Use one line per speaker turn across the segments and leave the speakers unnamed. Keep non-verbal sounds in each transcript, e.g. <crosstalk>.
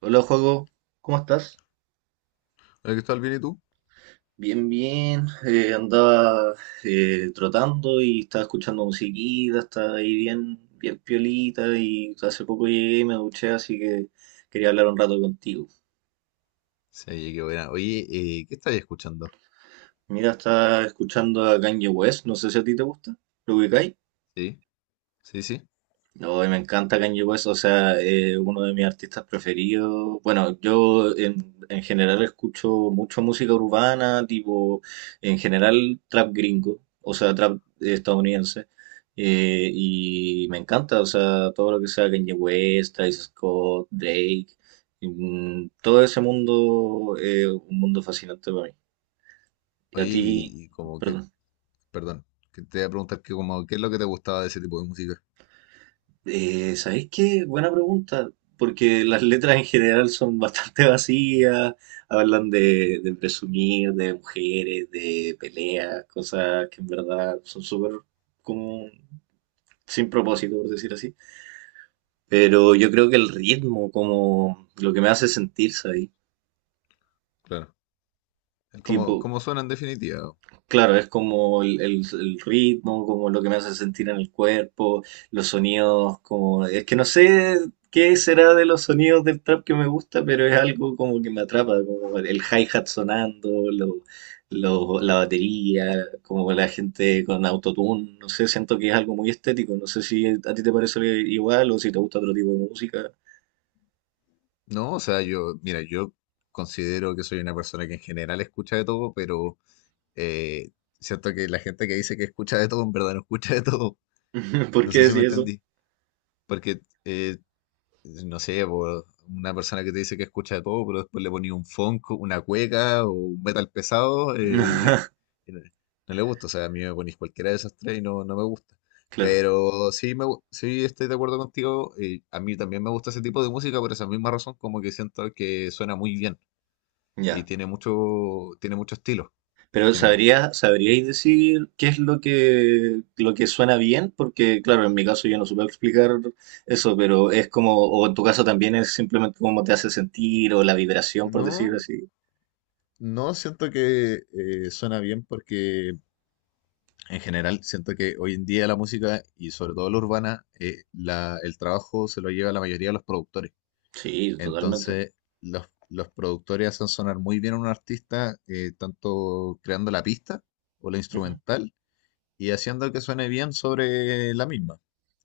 Hola, Juego, ¿cómo estás?
Hola, Cristóbal, ¿bien y tú?
Bien, bien. Andaba trotando y estaba escuchando musiquita, estaba ahí bien, bien piolita y hace poco llegué y me duché, así que quería hablar un rato contigo.
Sí, oye, qué buena. Oye, ¿qué estáis escuchando?
Mira, estaba escuchando a Kanye West, no sé si a ti te gusta, ¿lo ubicáis?
Sí, sí, sí.
No, y me encanta Kanye West, o sea, uno de mis artistas preferidos. Bueno, yo en general escucho mucho música urbana, tipo, en general trap gringo, o sea, trap estadounidense. Y me encanta, o sea, todo lo que sea Kanye West, Travis Scott, Drake, todo ese mundo, un mundo fascinante para mí. Y
Oye,
a ti,
y como que,
perdón.
perdón, que te voy a preguntar que como, ¿qué es lo que te gustaba de ese tipo de música?
¿Sabéis qué? Buena pregunta, porque las letras en general son bastante <laughs> vacías, hablan de presumir, de mujeres, de peleas, cosas que en verdad son súper como sin propósito, por decir así. Pero yo creo que el ritmo, como lo que me hace sentirse ahí,
Claro. cómo
tipo,
¿cómo suena en definitiva?
claro, es como el ritmo, como lo que me hace sentir en el cuerpo, los sonidos, como Es que no sé qué será de los sonidos del trap que me gusta, pero es algo como que me atrapa, como el hi-hat sonando, la batería, como la gente con autotune, no sé, siento que es algo muy estético, no sé si a ti te parece igual o si te gusta otro tipo de música.
No, o sea, yo, mira, yo considero que soy una persona que en general escucha de todo, pero eh, siento que la gente que dice que escucha de todo, en verdad no escucha de todo.
<laughs> ¿Por
No
qué
sé si me
decir eso?
entendí. Porque no sé, po, una persona que te dice que escucha de todo, pero después le ponía un funk, una cueca o un metal pesado,
<laughs>
y no, no le gusta. O sea, a mí me ponís cualquiera de esas tres y no, no me gusta.
Claro,
Pero sí, sí estoy de acuerdo contigo. Y a mí también me gusta ese tipo de música por esa misma razón, como que siento que suena muy bien y
ya.
tiene mucho estilo en
Pero
general.
sabríais decir qué es lo que suena bien, porque claro, en mi caso yo no supe explicar eso, pero es como, o en tu caso también es simplemente cómo te hace sentir o la vibración, por decirlo
No,
así.
no siento que suena bien porque en general, siento que hoy en día la música y sobre todo la urbana, el trabajo se lo lleva la mayoría de los productores.
Sí, totalmente.
Entonces, los productores hacen sonar muy bien a un artista, tanto creando la pista o la
Ujú.
instrumental y haciendo que suene bien sobre la misma.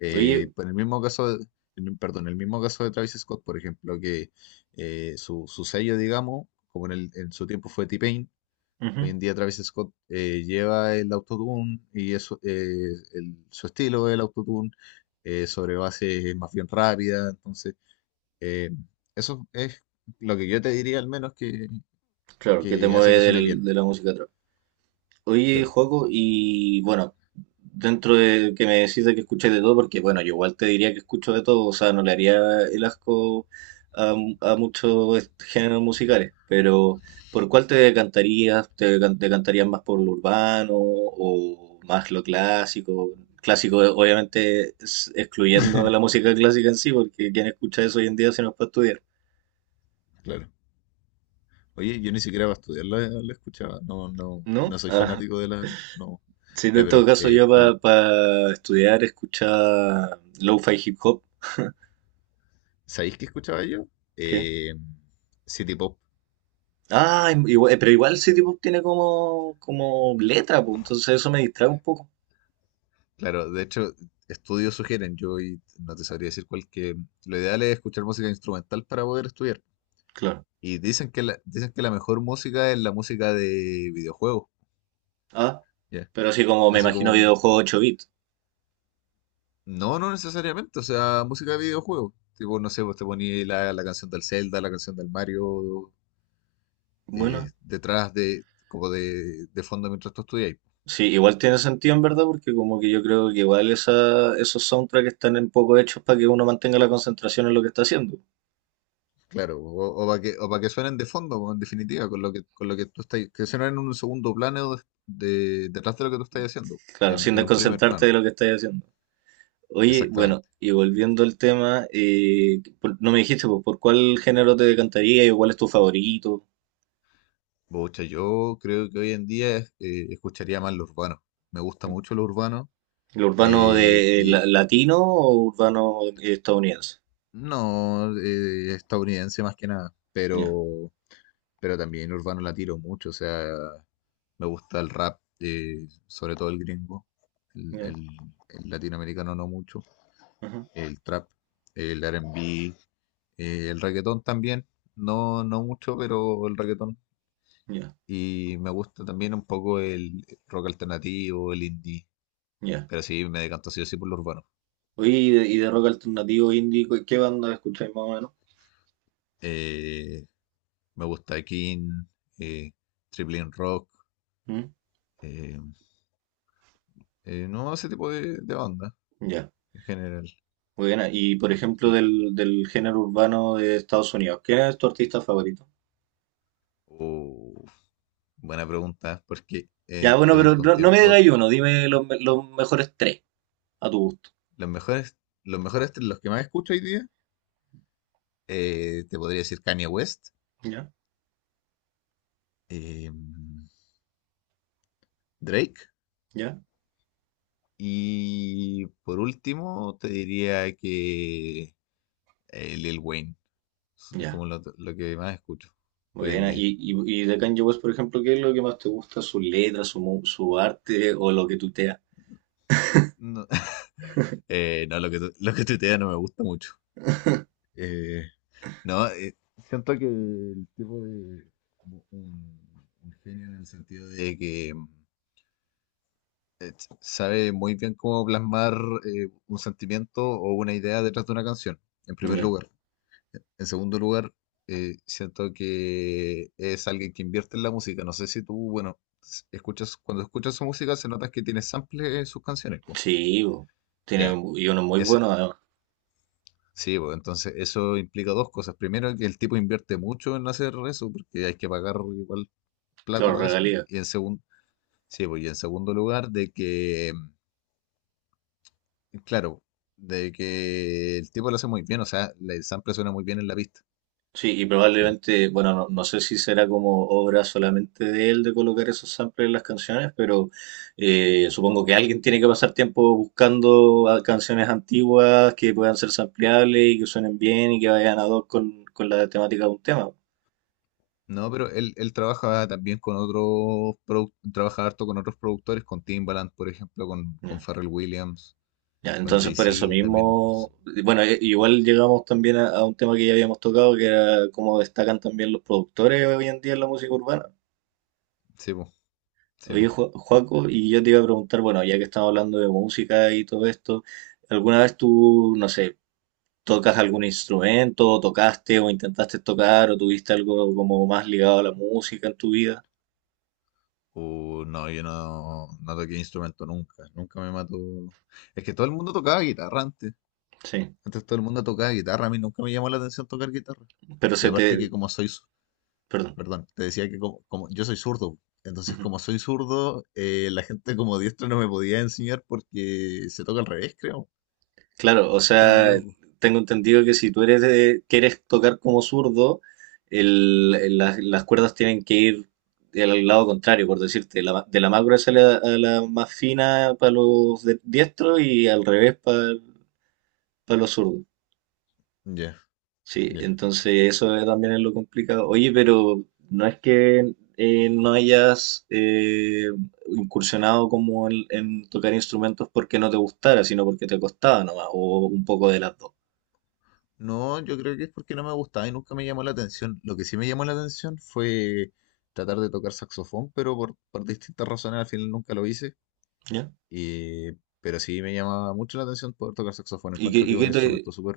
Oye,
Por el mismo caso, perdón, el mismo caso de Travis Scott, por ejemplo, que su, su sello, digamos, como en, en su tiempo fue T-Pain. Hoy
ujú,
en día Travis Scott lleva el autotune y eso, su estilo del autotune sobre bases más bien rápidas. Entonces, eh, eso es lo que yo te diría al menos
claro, que te
que hace
mueve
que suene
del-
bien.
de la música. Oye,
Claro,
Joaco, y bueno, dentro de que me decís de que escucháis de todo, porque bueno, yo igual te diría que escucho de todo, o sea, no le haría el asco a, a muchos est- géneros musicales, pero ¿por cuál te decantarías? ¿Te, te decantarías más por lo urbano o más lo clásico? Clásico, obviamente, es- excluyendo la música clásica en sí, porque quien escucha eso hoy en día se nos para estudiar,
claro. Oye, yo ni siquiera para estudiar la, la escuchaba. No, no,
¿no?
no soy
Ah,
fanático de la. No.
sí,
Ya,
en todo
pero
caso yo para estudiar escuchaba lo-fi hip hop.
¿sabéis qué escuchaba yo?
¿Qué?
Eh, City Pop.
Ah, pero igual City Pop tiene como, como letra, pues, entonces eso me distrae un poco.
Claro, de hecho, estudios sugieren, yo y no te sabría decir cuál, que lo ideal es escuchar música instrumental para poder estudiar.
Claro.
Y dicen que la mejor música es la música de videojuegos,
Ah,
¿ya?
pero así como me
Así
imagino
como, un...
videojuego 8 bits.
No, no necesariamente, o sea, música de videojuegos. Tipo, no sé, vos te ponías la, la canción del Zelda, la canción del Mario,
Bueno,
detrás de, como de fondo mientras tú estudias.
sí, igual tiene sentido en verdad, porque como que yo creo que igual esa, esos soundtracks están un poco hechos para que uno mantenga la concentración en lo que está haciendo.
Claro, o, para que, o pa' que suenen de fondo, po, en definitiva, con lo que tú estás, que suenen en un segundo plano detrás de lo que tú estás haciendo,
Claro, sin
en un primer
desconcentrarte
plano,
de lo que estás haciendo. Oye, bueno,
exactamente.
y volviendo al tema, no me dijiste, pues, ¿por cuál género te decantaría y cuál es tu favorito?
Pucha, yo creo que hoy en día escucharía más lo urbano. Me gusta mucho lo urbano,
¿El urbano
eh,
de
y
latino o urbano estadounidense?
no estadounidense más que nada,
Ya,
pero también urbano la tiro mucho, o sea, me gusta el rap, sobre todo el gringo, el
ya,
el- el latinoamericano no mucho.
ajá,
El trap, el R&B, el reggaetón también, no, no mucho, pero el reggaetón.
ya,
Y me gusta también un poco el rock alternativo, el indie,
ya.
pero sí, me decanto así o sí por lo urbano.
Oye, y de rock alternativo indie, ¿qué banda escucháis más o menos?
Eh, Me gusta King, eh, Triple M Rock,
¿Mm?
eh, no ese tipo de banda
Ya,
en general.
buena. Y por ejemplo,
Sí.
del género urbano de Estados Unidos, ¿quién es tu artista favorito?
Oh, buena pregunta, porque
Ya, bueno, pero
durante un
no, no me
tiempo
digas uno, dime los mejores tres a tu gusto.
los mejores, los mejores, los que más escucho hoy día, te podría decir Kanye West,
Ya,
eh, Drake.
ya,
Y por último, te diría que Lil Wayne. Es
ya.
como lo que más escucho hoy en
Buena.
día.
Y de Kanye West, por ejemplo, ¿qué es lo que más te gusta? ¿Su letra, su arte o lo que tutea?
No, <laughs> no, lo que, lo que tuitea no me gusta mucho. Eh, no, Siento que el tipo de un genio en el sentido de que sabe muy bien cómo plasmar un sentimiento o una idea detrás de una canción, en primer
Ya.
lugar. En segundo lugar, siento que es alguien que invierte en la música. No sé si tú, bueno, escuchas, cuando escuchas su música se nota que tiene sample en sus canciones, pues.
Sí, bo, tiene
Ya,
un- y uno muy bueno
ese,
además,
sí, pues, entonces eso implica dos cosas. Primero, que el tipo invierte mucho en hacer eso, porque hay que pagar igual plata
claro,
para eso.
regalía.
Y en segundo, sí, pues, y en segundo lugar, de que, claro, de que el tipo lo hace muy bien, o sea, el sample suena muy bien en la pista.
Sí, y
Ya.
probablemente, bueno, no, no sé si será como obra solamente de él de colocar esos samples en las canciones, pero supongo que alguien tiene que pasar tiempo buscando a- canciones antiguas que puedan ser sampleables y que suenen bien y que vayan ad hoc con la temática de un tema.
No, pero él trabaja también con otros, trabaja harto con otros productores, con Timbaland, por ejemplo, con
Ya.
Pharrell Williams,
Ya,
con
entonces por eso
Jay-Z también, entonces.
mismo, bueno, igual llegamos también a un tema que ya habíamos tocado, que era cómo destacan también los productores hoy en día en la música urbana.
Sí, po, sí,
Oye,
po.
Joaco, y yo te iba a preguntar, bueno, ya que estamos hablando de música y todo esto, ¿alguna vez tú, no sé, tocas algún instrumento, o tocaste o intentaste tocar o tuviste algo como más ligado a la música en tu vida?
No, yo no, no toqué instrumento nunca, nunca me mató. Es que todo el mundo tocaba guitarra antes,
Sí,
antes todo el mundo tocaba guitarra, a mí nunca me llamó la atención tocar guitarra.
pero
Y
se
aparte
te
que como soy,
Perdón.
perdón, te decía que como, como yo soy zurdo, entonces como soy zurdo, la gente como diestra no me podía enseñar porque se toca al revés, creo.
Claro, o
Si es que no me
sea,
equivoco.
tengo entendido que si tú eres quieres tocar como zurdo, las cuerdas tienen que ir al lado contrario, por decirte, de la más gruesa a la más fina para los de- diestros y al revés para los zurdos.
Ya,
Sí,
ya.
entonces eso es- también es lo complicado. Oye, pero no es que no hayas incursionado como en tocar instrumentos porque no te gustara, sino porque te costaba nomás, o un poco de las dos.
No, yo creo que es porque no me gustaba y nunca me llamó la atención. Lo que sí me llamó la atención fue tratar de tocar saxofón, pero por distintas razones al final nunca lo hice.
¿Ya?
Y- pero sí me llamaba mucho la atención poder tocar saxofón.
¿Y qué,
Encuentro que es un instrumento súper,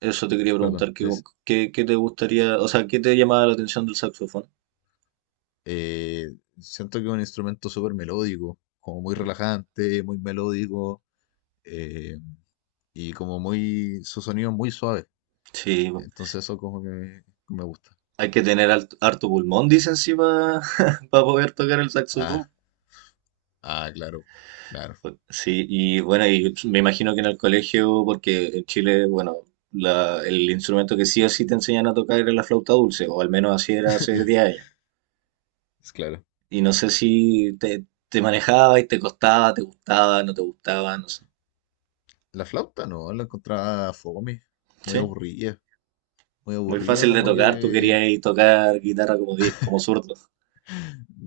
eso te quería
perdón,
preguntar, ¿qué,
es,
qué te gustaría, o sea, qué te llamaba la atención del saxofón?
eh, siento que es un instrumento súper melódico, como muy relajante, muy melódico, eh, y como muy, su sonido es muy suave.
Sí, po,
Entonces eso como que me gusta.
hay que tener harto pulmón, dicen, sí, para <laughs> poder tocar el
Ah,
saxofón.
ah, claro, claro.
Sí, y bueno, y me imagino que en el colegio, porque en Chile, bueno, el instrumento que sí o sí te enseñan a tocar era la flauta dulce, o al menos así era
<laughs>
hace
La...
10 años.
Es claro.
Y no sé si te, te manejaba y te costaba, te gustaba, no sé.
La flauta no, la encontraba fome, muy
Sí.
aburrida, muy
Muy
aburrida
fácil de
como
tocar, tú
que...
querías tocar guitarra como, di- como zurdo.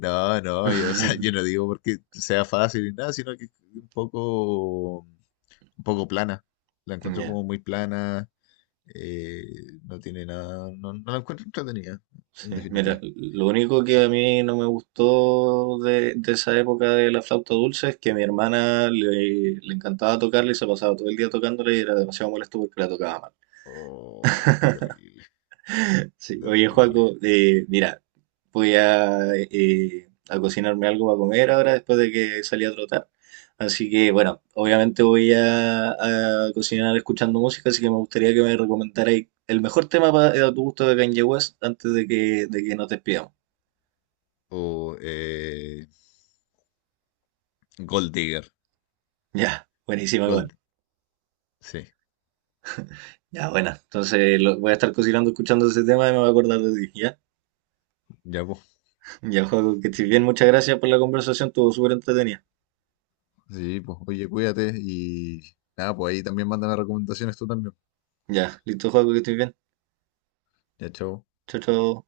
No, no, yo, <laughs> o sea, yo no
<laughs>
digo porque sea fácil ni nada, sino que un poco plana. La encuentro
Ya,
como muy plana, eh, no tiene nada, no, no la encuentro entretenida, en
sí. Mira,
definitiva.
lo único
Sí.
que a mí no me gustó de esa época de la flauta dulce es que a mi hermana le encantaba tocarla y se pasaba todo el día tocándola y era demasiado molesto porque la tocaba mal.
Oh, qué terrible, qué
Sí. Oye,
terrible.
Joaco, mira, voy a cocinarme algo para comer ahora después de que salí a trotar. Así que, bueno, obviamente voy a cocinar escuchando música, así que me gustaría que me recomendarais el mejor tema para, a tu gusto de Kanye West antes de que nos despidamos.
O Gold Digger,
Ya, buenísima igual.
Gold, sí,
Ya, bueno, entonces lo- voy a estar cocinando escuchando ese tema y me voy a acordar de ti, ¿ya?
ya vos.
Ya, Joaco, que estés bien, muchas gracias por la conversación, estuvo súper entretenida.
Sí, pues, oye, cuídate y nada, pues ahí también mándame recomendaciones tú también.
Ya, listo, Joaco, que estés bien.
Ya, chao.
Chao, chao.